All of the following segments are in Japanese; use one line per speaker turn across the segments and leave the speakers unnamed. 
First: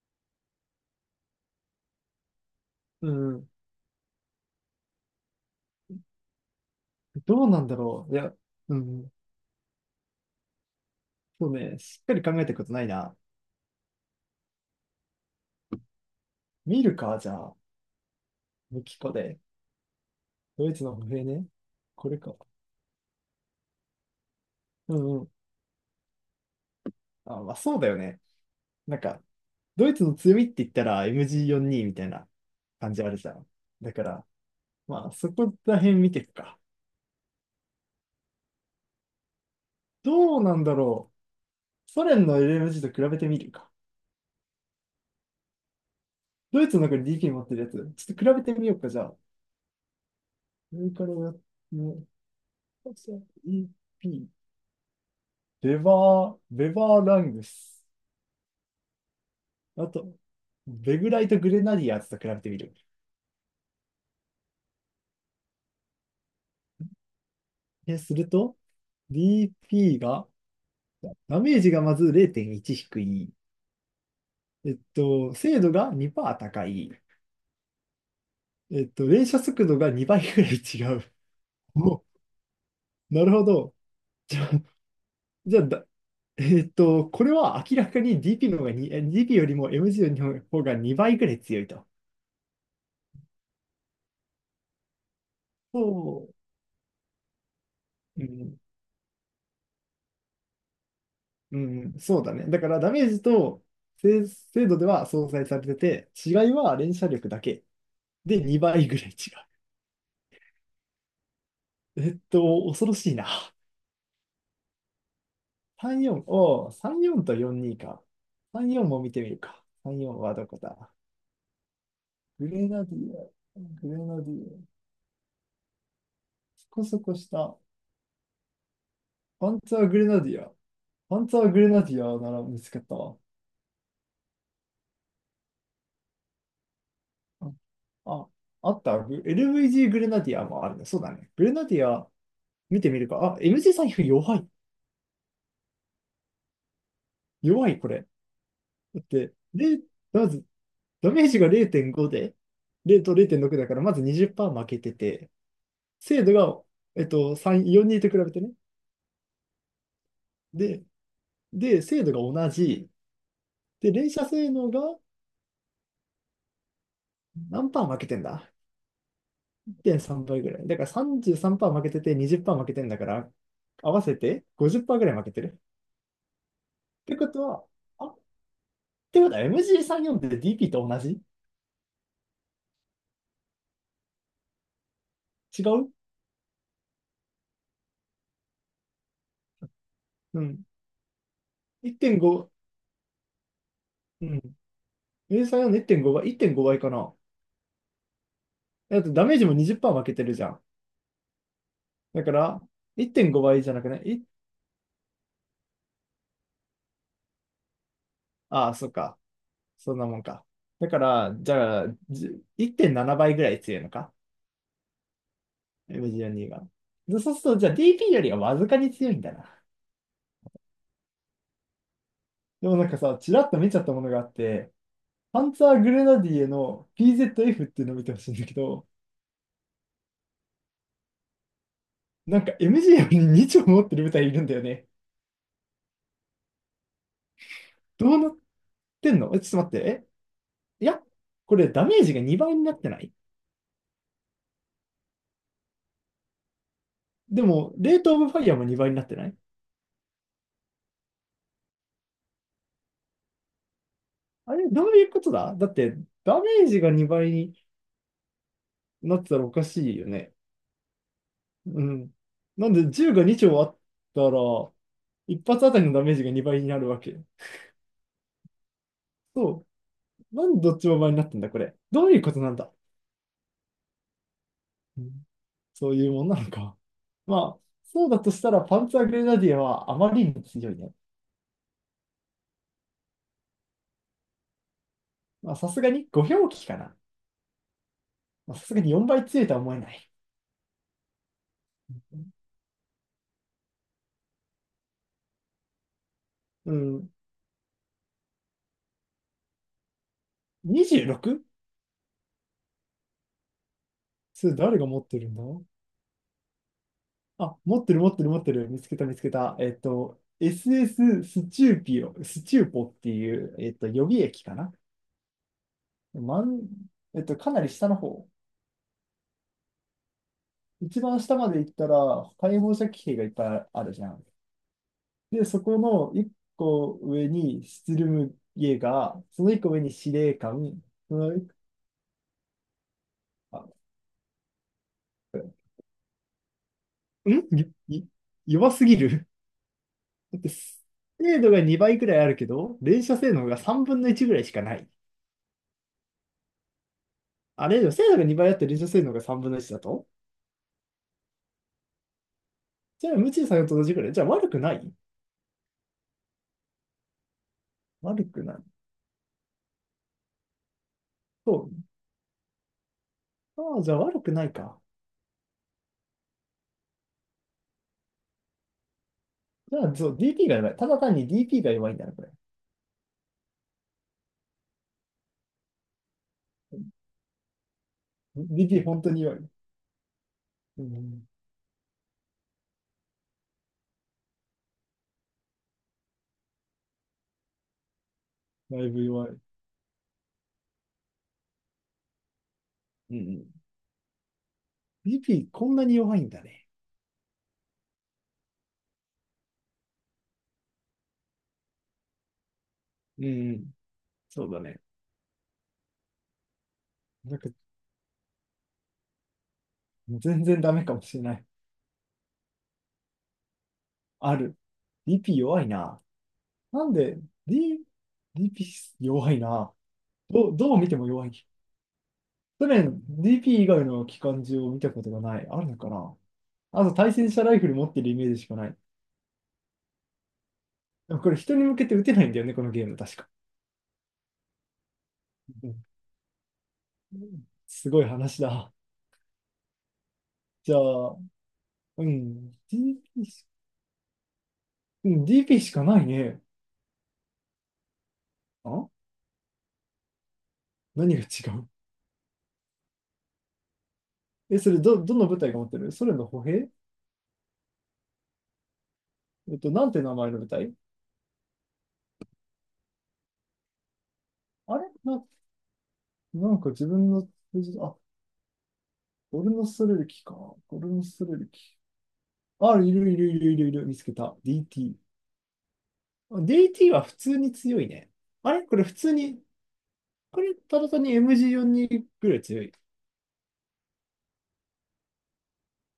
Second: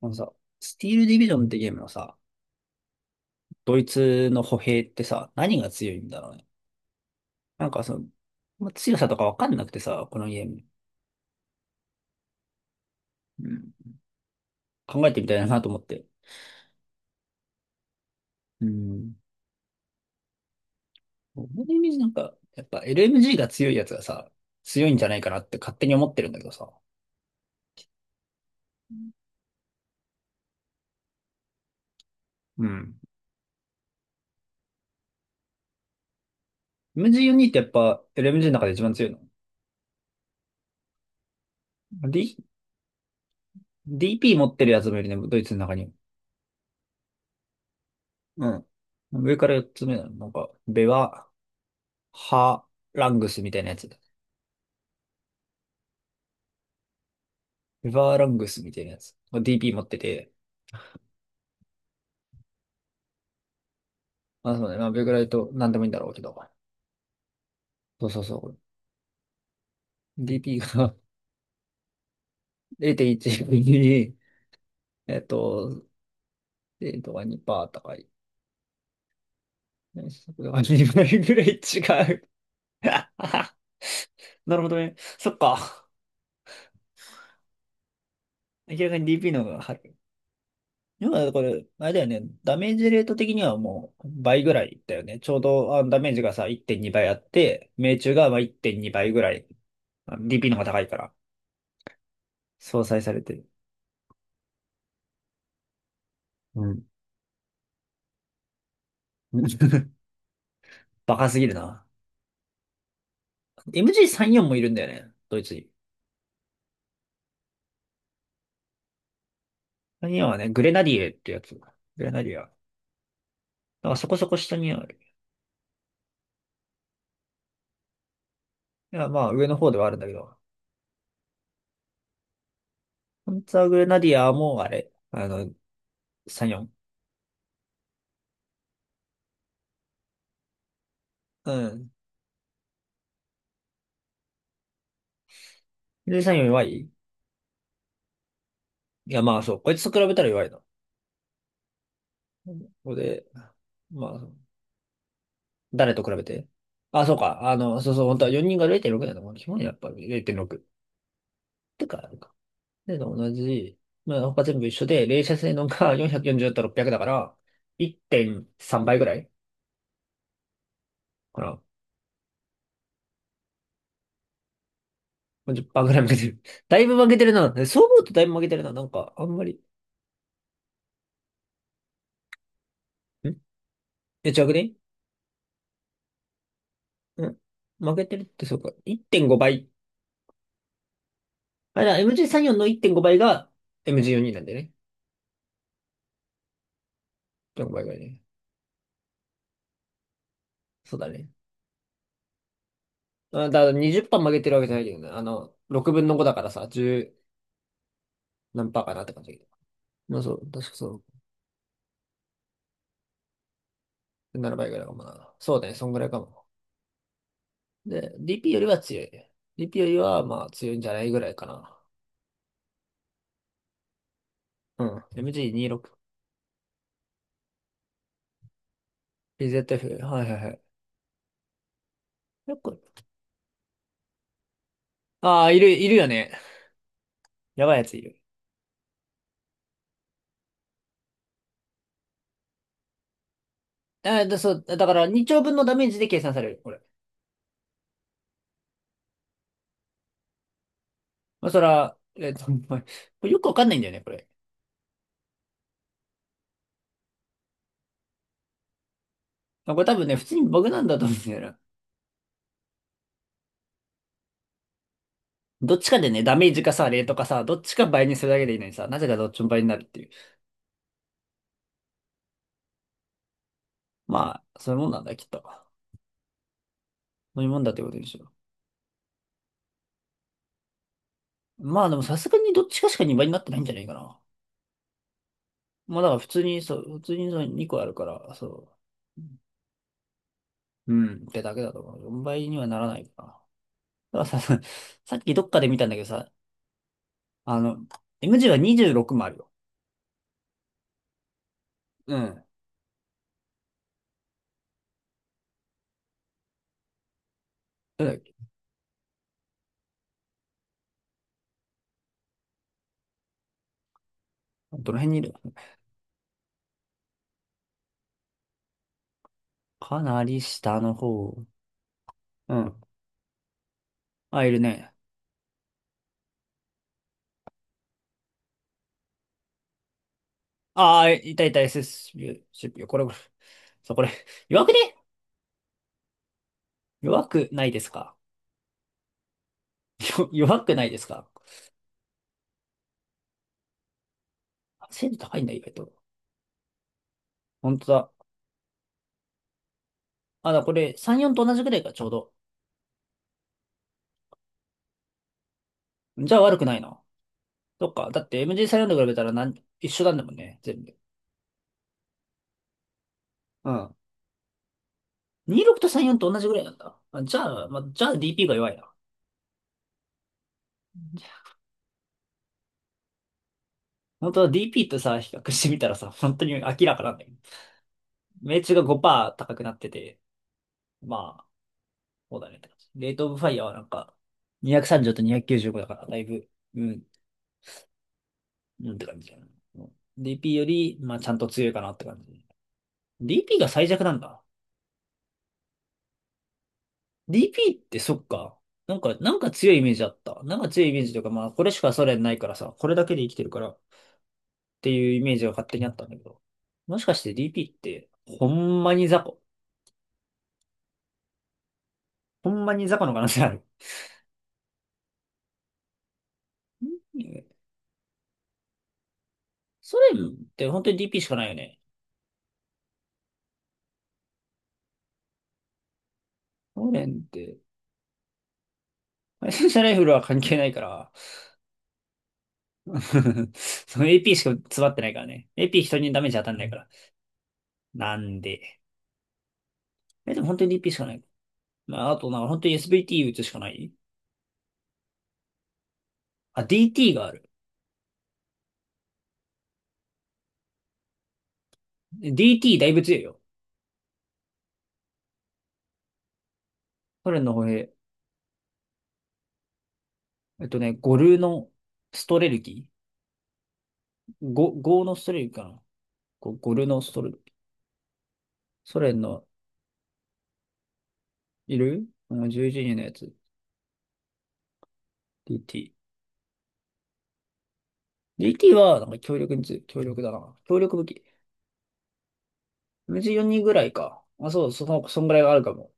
あのさ、スティールディビジョンってゲームのさ、
うん。
ドイツの歩兵ってさ、何が強いんだろうね。
どうな
な
ん
ん
だ
かその、
ろう。いや、
まあ
う
強さ
ん。
とかわかんなくてさ、このゲーム。
そうね、しっかり考えたことないな。
うん。考えてみたいなと思って。
見るか、じゃあ、
う
ミキコ
ん。
で。ドイツの歩兵ね。
俺のイメージな
こ
ん
れ
か、
か。
やっぱ LMG が強いやつがさ、強い
う
んじゃない
んう
か
ん。
なって勝手に思ってるんだけどさ。
あ、まあそうだよね。なんか、ドイツの強みって言ったら MG42 みたいな
う
感
ん。
じあるじゃん。だから、まあそこら辺見ていくか。
MG42 ってやっぱ LMG の中で一番強いの？
どうなんだろう。ソ連
D、
の LMG と比べてみるか。
DP 持ってるやつもいるね、ドイツの中にも。
ドイツの中に DK 持ってるやつ、ちょっと比べてみようか、じゃあ。
うん。上から4つ目なの。なんか、ベ
上から
ワ、
やっ、ね、
ハ、ラングスみ
e
たいなやつ。
p ベバー、ベバーラングス。
エバーラングスみたいなやつ。DP 持っ
あ
て
と、
て、
ベグライト・グレナディアーズと比べてみる。
まあそうね、まあベグライトなんでもいいんだろうけど。
え、
そう
す
そう
る
そ
と、DP
う。
が、
DP が
ダメージがまず0.1 低い。
0.1に、えっ
精度
と、
が2%高
0
い。
とか2%高い。
連射速度が2倍
速
ぐら
度
い
が
違
2
う。
倍ぐらい
お、
違う。
なるほど。じゃ あ、
なるほどね。そっ
じゃあだ、
か。
えっと、これは明らかに DP の方が
明
に
らか
え
に DP
DP
の
よ
方
り
が、
も
はい。
MG の方が2
要
倍ぐ
は
らい
こ
強
れ、
い
あ
と。
れだよね。ダメージレート的にはもう倍ぐらいだよね。ちょうど
そ
ダメージがさ、1.2倍あって、命中
う。う
がまあ
ん
1.2倍ぐらい。DP の方が高いから、
うん、そうだね。だから
相
ダ
殺
メー
され
ジ
てる。
と精度では相殺されてて、違い
う
は
ん。
連射力だけで2倍ぐらい違
バカすぎるな。
う。恐ろしいな。
MG34 もいるんだよね。ドイツに。
34、よんおう、34と42か。34も見てみるか。34
34
は
は
ど
ね、
こ
グレナデ
だ。
ィエってやつ。グレナディア。
グ
だ
レナディア、
か
グ
ら
レ
そこ
ナ
そ
デ
こ
ィア、
下にある。
そこそこした。
いや、まあ上
パ
の
ン
方
ツ
で
ァ
は
ー
ある
グ
んだ
レ
け
ナ
ど。
ディア。パンツァーグレナディアなら見つけたわ。
本当はグレナディアもあれ。あの、34。
あ、あった。LVG グレナディアもあるね。そうだね。グレ
う
ナディ
ん。
ア見てみるか。あ、MG 財布弱い。
で、34弱い。
弱い、これ。だっ
いや、
て、
まあそう。こい
で、
つと比べた
ま
ら弱
ず、
いな。
ダメージが0.5で、
こ
0と
で、
0.6だから、まず
まあ、
20%負けてて、
誰と比
精
べ
度
て。
が、え
あ、
っ
そう
と、
か。あ
3、
の、
4
そう
に
そう。
と比
本当は
べてね。
4人が0.6なんだもん。基本やっぱ0.6。
で、
っ
で、
て
精
か、
度が同じ。
で、同じ、
で、連
まあ、
射
他
性
全部
能
一
が
緒で、冷車性能が 440と600だから、
何パー負けてん
1.3
だ？
倍ぐらい
1.3 倍ぐらい。だから
かな。ま
33%負けてて20%負けてんだから、合わせて50%ぐらい負けて
あ
る。
1ぐらい負けてる。だいぶ
っ
負け
て
て
こ
る
と
な。
は、
そう思う
あ、
と
っ
だいぶ負けてるな。なんか、
て
あ
こ
ん
とは
まり。
MG34 って DP と同じ。
ん違くね。
違う。
ん負けてるって、そうか。1.5倍。
うん。
あれだ、
1.5、
MG34 の1.5倍が
う
MG42
ん。
なんでよね。
MG34 の1.5倍、1.5倍かな。
1.5倍ぐらいね。
だってダメージも20%負けてるじゃん。
そうだね。
だから、1.5
だ
倍
か
じ
ら
ゃなくないい
20%負けてるわけじゃないけどね。あの、6分の5だからさ、10
あ
何
あ、
パー
そっ
かなって
か。
感じだけど。
そんなも
まあ
ん
そ
か。
う、確か
だか
そ
ら、じゃあ、じゅ1.7倍ぐらい強いのか、
う。7倍ぐらいかもな。そうだね、そんぐら
m
いか
g 4
も。
にが。でそうすると、じゃあ DP
で、
よりは
DP
わ
より
ずか
は
に
強い。
強いんだな。
DP よりは、まあ、強いんじゃないぐらいかな。
でもなんかさ、ちらっと見ちゃったものがあって、
うん。
パンツァーグ
MG26。
レナディエの PZF っていうのを見てほしいんだけど、
PZF。はいはいはい。
なんか
よく。
MG より2丁持ってる部隊いるんだよね。
ああ、いる、いるよね。やばいやつい
どう
る。
なってんの？ちょっと待って。えいや、これダメージが2倍になってない？
そう、だから2丁分のダメージで計算される、これ。
でも、レートオブファイヤーも2倍になってない？
まあ、そら、まあこれよくわかんないんだよね、これ。
あれ、どういうことだ？だって、ダメージが2倍になってたらおか
まあ、これ多
しい
分
よ
ね、普通
ね。
に僕なんだと思うんだよな。
うん。なんで、銃が2丁あったら、一発あ
どっ
たり
ち
の
か
ダ
で
メー
ね、
ジが
ダメー
2
ジ
倍に
か
な
さ、
るわ
レート
け。
かさ、どっちか倍にするだけでいいのにさ、なぜかどっちも倍
そ
になるっていう。
う。なんでどっちも倍になってんだ、これ。どういうことなんだ。
まあ、そういうもんな
う
んだ、き
ん、
っと。
そういうもんなのか。
そういうも
まあ、
んだってことで
そう
し
だ
ょ
としたら、パンツァーグレナディアはあまりに強いね。
う。まあでもさすがにどっちかしか2倍になってないんじゃないかな。
まあ、さすが
まあだ
に
から
5
普通
表
に、
記
そ
か
う、
な。
普通にその2個あるから、
まあ、さす
そ
がに4
う。
倍強いとは思えない。
うん、ってだけだと思う。4倍にはならないかな。だからさ、さっきどっかで見たんだけどさ、
うん。
あの、M 字は26もあるよ。
26？
うん。
それ誰が持ってるんだ。あ、持ってる
ど
持
れだ
っ
っ
てる
け。
持ってる。見つけた。SS スエススチューピオ、スチューポっていう、予備駅かな。
どの辺にいる。
まん、かなり下の方。
かなり下の
一番
方。
下まで行ったら、
う
解放
ん。
射器兵がいっぱいあるじゃん。
あ、いるね。
で、そこの一個上にスツルムゲーガー、その一個上に司令官、
ああ、
そ
い
の
た
一
い
個、
た SSP、CPU。これ、これ。
あ、
そう、これ。弱くね。弱
ん
くな
い
いです
い
か。
弱すぎる。
よ
だって、
弱くないですか。
精度が2倍くらいあるけど、連射性能が3分の1ぐらいしかない。
精度高いんだ、意外と。
あ
本
れ
当
でも、精度が
だ。
2倍あって臨床性能が3分の1だと、
これ、34と同じくらいか、ちょうど。
じゃあ、無知作んと同じくらい。じゃあ、悪くない。
じゃあ悪くないな。そっか。だ
悪
って
くない。
MG34 と比べたら一緒なんだもんね、全部。
そ
う
う。ああ、じゃ
ん。
あ悪くないか。
26と34と同じぐらいなんだ。あ、じゃあ、まあ、じゃあ DP が弱いな。
じゃあ、そう、DP が弱い。ただ単に DP が弱いんだな、これ。
本当は DP とさ、比較してみたらさ、本当に明らかなんだけど。命中が
DP 本当に
5%
弱い。
高くなってて、
うん、
まあ、そうだねって感じ。レートオブファイヤーはなんか、230と295だから、だいぶ、うん、
だい
うんっ
ぶ
て感
弱
じ
い。
だ
う
な。うん、 DP より、まあ、ちゃんと強いかなって感じ。
んうん。
DP が最弱なんだ。
DP こんなに弱いんだね。
DP ってそっか。なんか、強いイメージあった。なんか強いイメージというか、まあ、これしかソ連ないからさ、これだけで
うん
生きてる
う
から
ん。
っ
そうだね。
ていうイメージが勝手にあったんだけど。もしかして
なんか、
DP って、ほんまに雑魚。
全然ダメかもしれない。
ほんまに雑魚の可能性ある。
ある。DP 弱いな。なんで、
うん。
D、DP 弱いな。
ソ連っ
どう、
て
どう
本
見
当
て
に
も
DP
弱
し
い。
かないよね。
去年 DP 以外の機関銃を見たことがない。あるのかな。あ
ソ
と対
連っ
戦車ラ
て、
イフル持ってるイメージしかない。
ライセンシャライフルは関係ないから、
でもこれ人に向けて撃てないんだよね、このゲーム確か。
その AP しか詰まってないからね。
うん、
AP 人にダメージ当たんないから。
すごい
なん
話だ。
で。でも本当に
じゃ
DP しかな
あ、
い。まあ、あとなんか
う
本当に
ん、DP
SVT 打つ
し、
しかない。
うん、DP しかないね。
あ、DT がある。
あ、何が違う？
DT だいぶ強いよ。
え、それど、どの部隊が持ってるソ連の歩兵。
ソ連の歩兵。
なんて名前の部隊。
ゴルのストレルキーゴ、
あれ
ゴーの
な、
ストレルキーかな。
なんか
ゴ
自
ルの
分
スト
の、
レルキー。
あ、
ソ連
ゴ
の
ルノストレルキか。ゴルノストレルキ。
いる、あの、じゅうん、
あ、
11
い
人の
る
や
いる
つ。
いるいるいる、見つけた。
DT。
DT。DT は普通に強いね。あれ
DT
これ普
は、なん
通
か強
に、
力に強い。強力だ
これ
な。強
ただ
力
単
武
に
器。
MG42 ぐらい強い。
水4人ぐらいか。あ、そう、その、そんぐらいはあるかも。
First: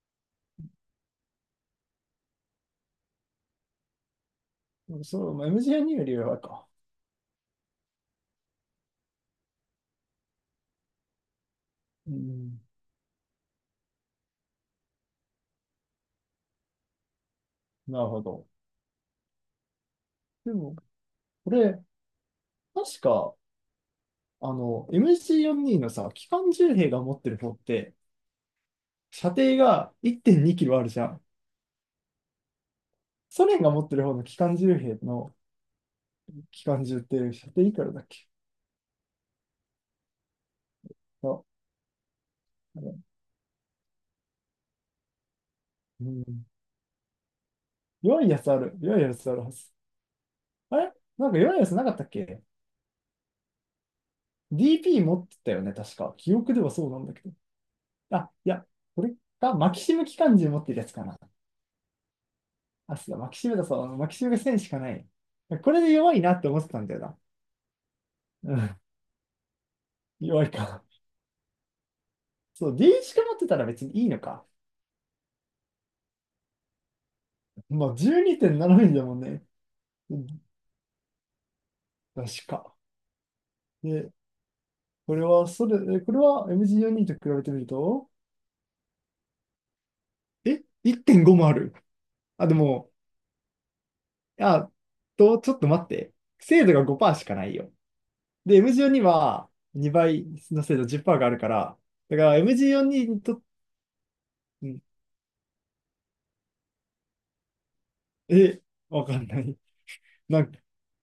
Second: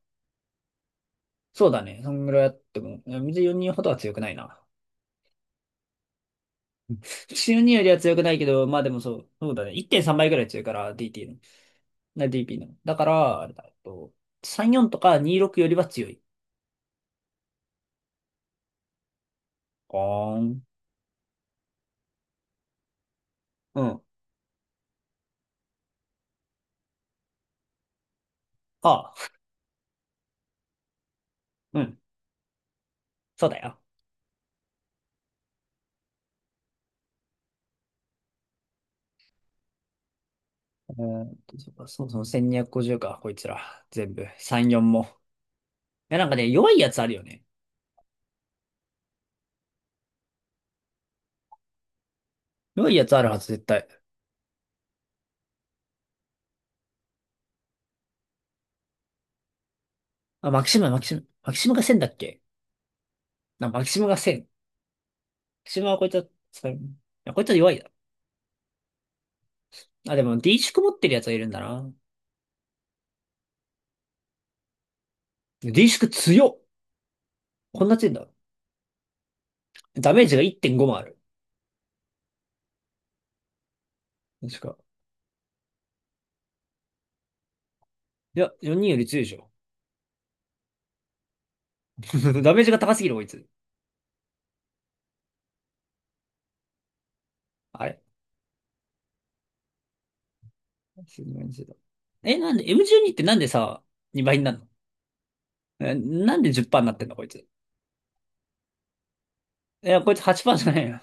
そうだね。そんぐらいあっても。いや水4人ほどは強くないな。
そう、MG42 よんじゅうにより弱いか。
水4人よりは強くないけど、まあでもそう、そうだね。1.3倍ぐらい強いから、DT の。
う
な、DP
ん、
の。だから、あれだ、34とか26よりは強い。
なるほど。
あー
で
ん。
も、これ、確か、
うん。
あの、MG42 のさ、機関銃兵が持ってる方って、
あ、
射程が1.2キロあるじゃん。
うん。そ
ソ
うだ
連が
よ。
持ってる方の機関銃兵の機関銃って射程いくらだっけ。あ、
そうかそうそう、
あ
1250
れ
か、こいつら。全部。3、4も。
う
いや、なんか
ん、
ね、弱いやつあるよね。
弱いやつある。弱いやつあるはず。あれなんか弱いやつなかったっけ。
弱いやつあるはず、絶対。
DP 持ってたよね、確か。記憶ではそうなんだけど。あ、いや、これか、マキシム機関銃
あ、
持
マ
っ
キ
て
シ
るや
ム、
つ
マ
か
キシ
な。
ム。マキシムが1000だっけ
あ、そうだ、マキシムだ、
な、
そ
マキ
う、
シム
マ
が
キシムが
1000。マ
1000しかない。こ
キシ
れ
ム
で
はこいつ
弱い
は、
なって思っ
そ
て
うい
たんだよな。
や、こいつは弱いだ。
うん、
あ、でも、
弱い
D 縮
か。
持ってるやつはいるんだな。
そう、D しか持ってたら別にいいのか。
D 縮強っ。こん
まあ、
な強いんだ。
12.7ミリだもんね。
ダ
う
メー
ん、
ジが1.5もある。
確か。で、
確か。
これは、それ、これは MG42 と比べてみると、
いや、4人より強いでしょ。
え、1.5もある。あ、
ダ
で
メージが
も、
高すぎる、こいつ。
あ、と、ちょっと待って。精度が5%しかないよ。
あれ
で、MG42 は2倍の精度10%
す
があ
ご
る
い
か
んですよ。
ら、だから
え、なんで、M12
MG42
っ
に
て
と
なん
って、
でさ、2倍になる
う
の。
ん。
え、なんで10%になってんだ、こいつ。い
え、わかんない。
や、こいつ
なんか
8%じゃないよ。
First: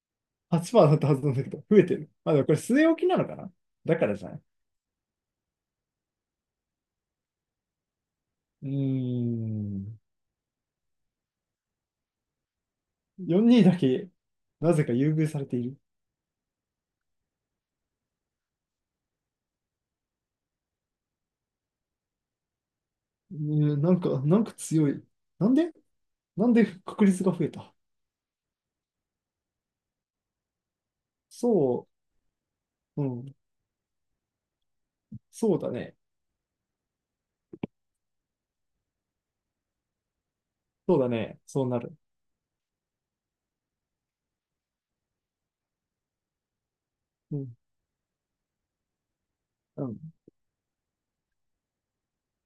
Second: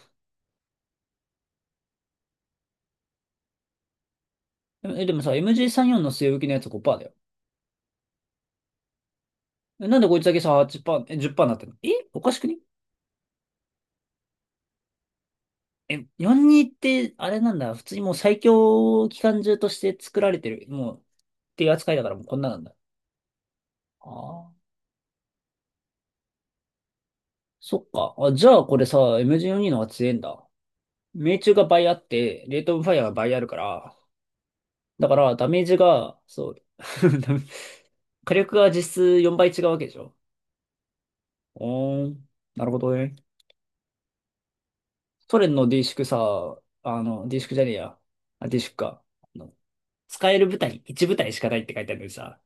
8%だったはずなんだけど、増えてる。まあでもこれ据え置きなのかな。だからじゃない。
え、でもさ、MG34 の据え置きのやつ5%だよ。
うー
え、な
ん。
んでこいつだけさ、8%、え、10%になってんの。え、おかしくね。
42だけ、なぜか優遇されている。
え、42って、あれなんだ、普通にもう最強機関銃として作られてる、もう、っていう扱いだからもうこんななんだ。
うーん、なんか、なん
ああ、
か強い。なんで？なんで確率が増えた？
そっか。あ、じゃあこれさ、MG42 の方が強いんだ。命中が倍
そ
あって、レートオブファイ
う、
ア
う
が倍
ん。
あるから、だから、ダ
そう
メー
だ
ジ
ね。
が、そう、ダメ火力が実質4倍違うわけでしょ。
そうだね。そうなる。
おーん、なるほどね。ソ連の D 宿さ、あの、
う
D 宿
ん。
じゃねえや。あ、D 宿か。あの
うん。
使える部隊、1部隊しかないって書いてあるのにさ、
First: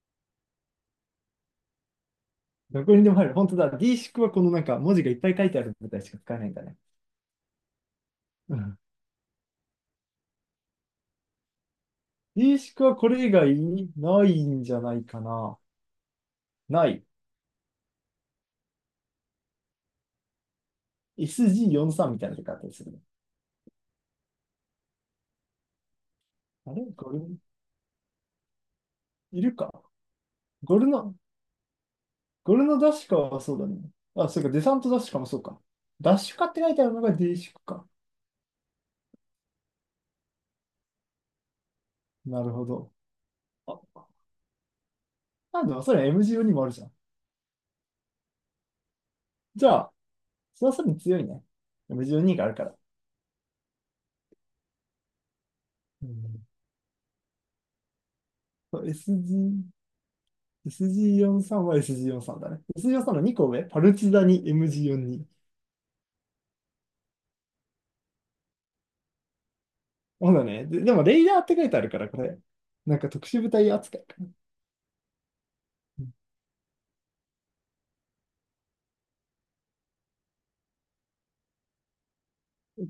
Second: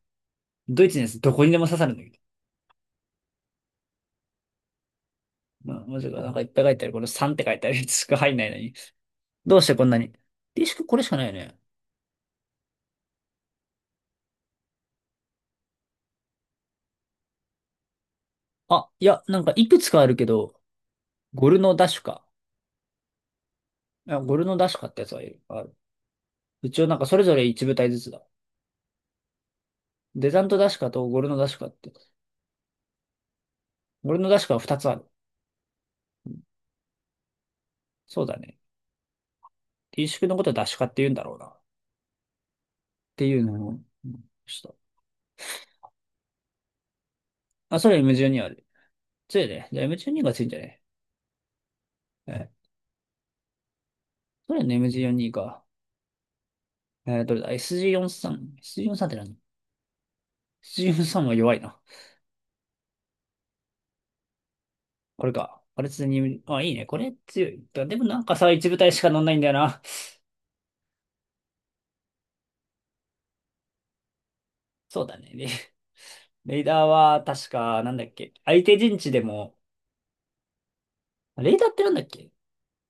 ドイツのやつどこにでも刺さるんだけど。
どこにでも入る。本当だ。D 式はこのなんか文字がいっぱい書いてある
まあ、
みた
も
い
し
し
く
か
はなん
使え
かい
な
っ
いん
ぱ
だ
い書
ね。
いてある。この3って書いてあるやつしか入んない
う
のに。
ん、
どうしてこんなに。D 宿これしかないよね。
D 式はこれ以外ないんじゃないかな。ない。
あ、いや、なんかいくつかあるけど、ゴルノダシュ
SG43 み
か。
たいな出方でするね。
あ、ゴルノダシュかってやつはいる。ある。
あ
一
れ
応なんか
ゴ
それぞ
ル、
れ1部隊ずつだ。
いるか。
デザントダシ
ゴル
カと
の、
ゴルノダシカって、
ゴルのダッシュカはそうだね。
ゴルノ
あ、
ダ
そう
シ
か、
カは
デサ
2
ン
つ
ト
あ
ダッ
る。
シュカもそうか。ダッシュカって書いてあるのが D 式か。
そうだね。T 宿のことはダシカって言うんだろうな。っ
なるほど。
ていうのを、
あ、
ちょっと。
なんだ、それ M12 もあるじゃん。
あ、それ M12 ある。強い
じ
ね。
ゃ
じゃあ
あ、
M12 が強いんじゃ
それは
ね
さらに強いね。
え。
M12
は
がある
い、
から。
それはね M12 か。
うん、
どれだ？ SG43。
そう
SG43 って何？
SG、
SG43 は弱い
SG43 は
な。
SG43 だね。SG43 の2個上、パルチザに
こ
MG42。
れか。パルツに、あ、いいね。これ強い。でもなんかさ、一部隊しか乗んないんだよな。
そうだね。で、でも、レイダーって書いてあるから、これ。なんか特殊部隊扱いかな。
そうだね。レイダーは確か、なんだっけ。相手陣地でも、レイダーってなんだっけ。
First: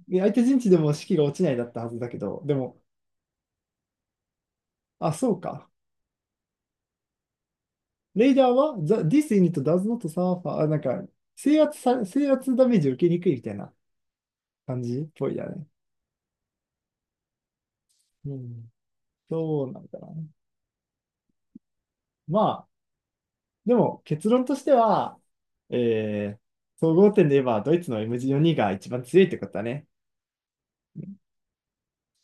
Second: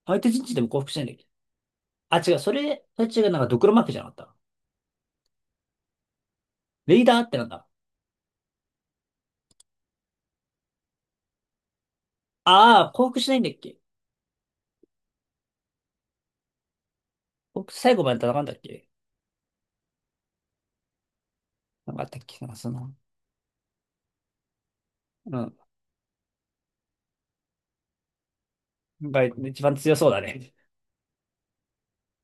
相手
相
陣
手
地
陣
でも
地で
降伏
も
しない
士
んだっ
気が
け。
落ちないだったはずだけ
あ、違う、
ど、
そ
でも、
れ、それ違う、なんかドクロマークじゃなかった。
あ、そうか。
レイダーってなんだ。
レイダーは、the, this unit does not suffer, なんか、制圧ダメー
あ
ジ
あ、
を
降
受け
伏
に
し
く
な
い
い
み
んだ
た
っ
いな
け。
感じっぽいだね。
降伏最後まで
う
戦うんだっ
ん。
け。
そうなんだな。
なんかあったっけ。
ま
なんかそ
あ、
の、
でも結論としては、
うん。
総合点で言えば、ドイツの M4 が一番
が
強いってこと
一
だ
番
ね。
強そうだね。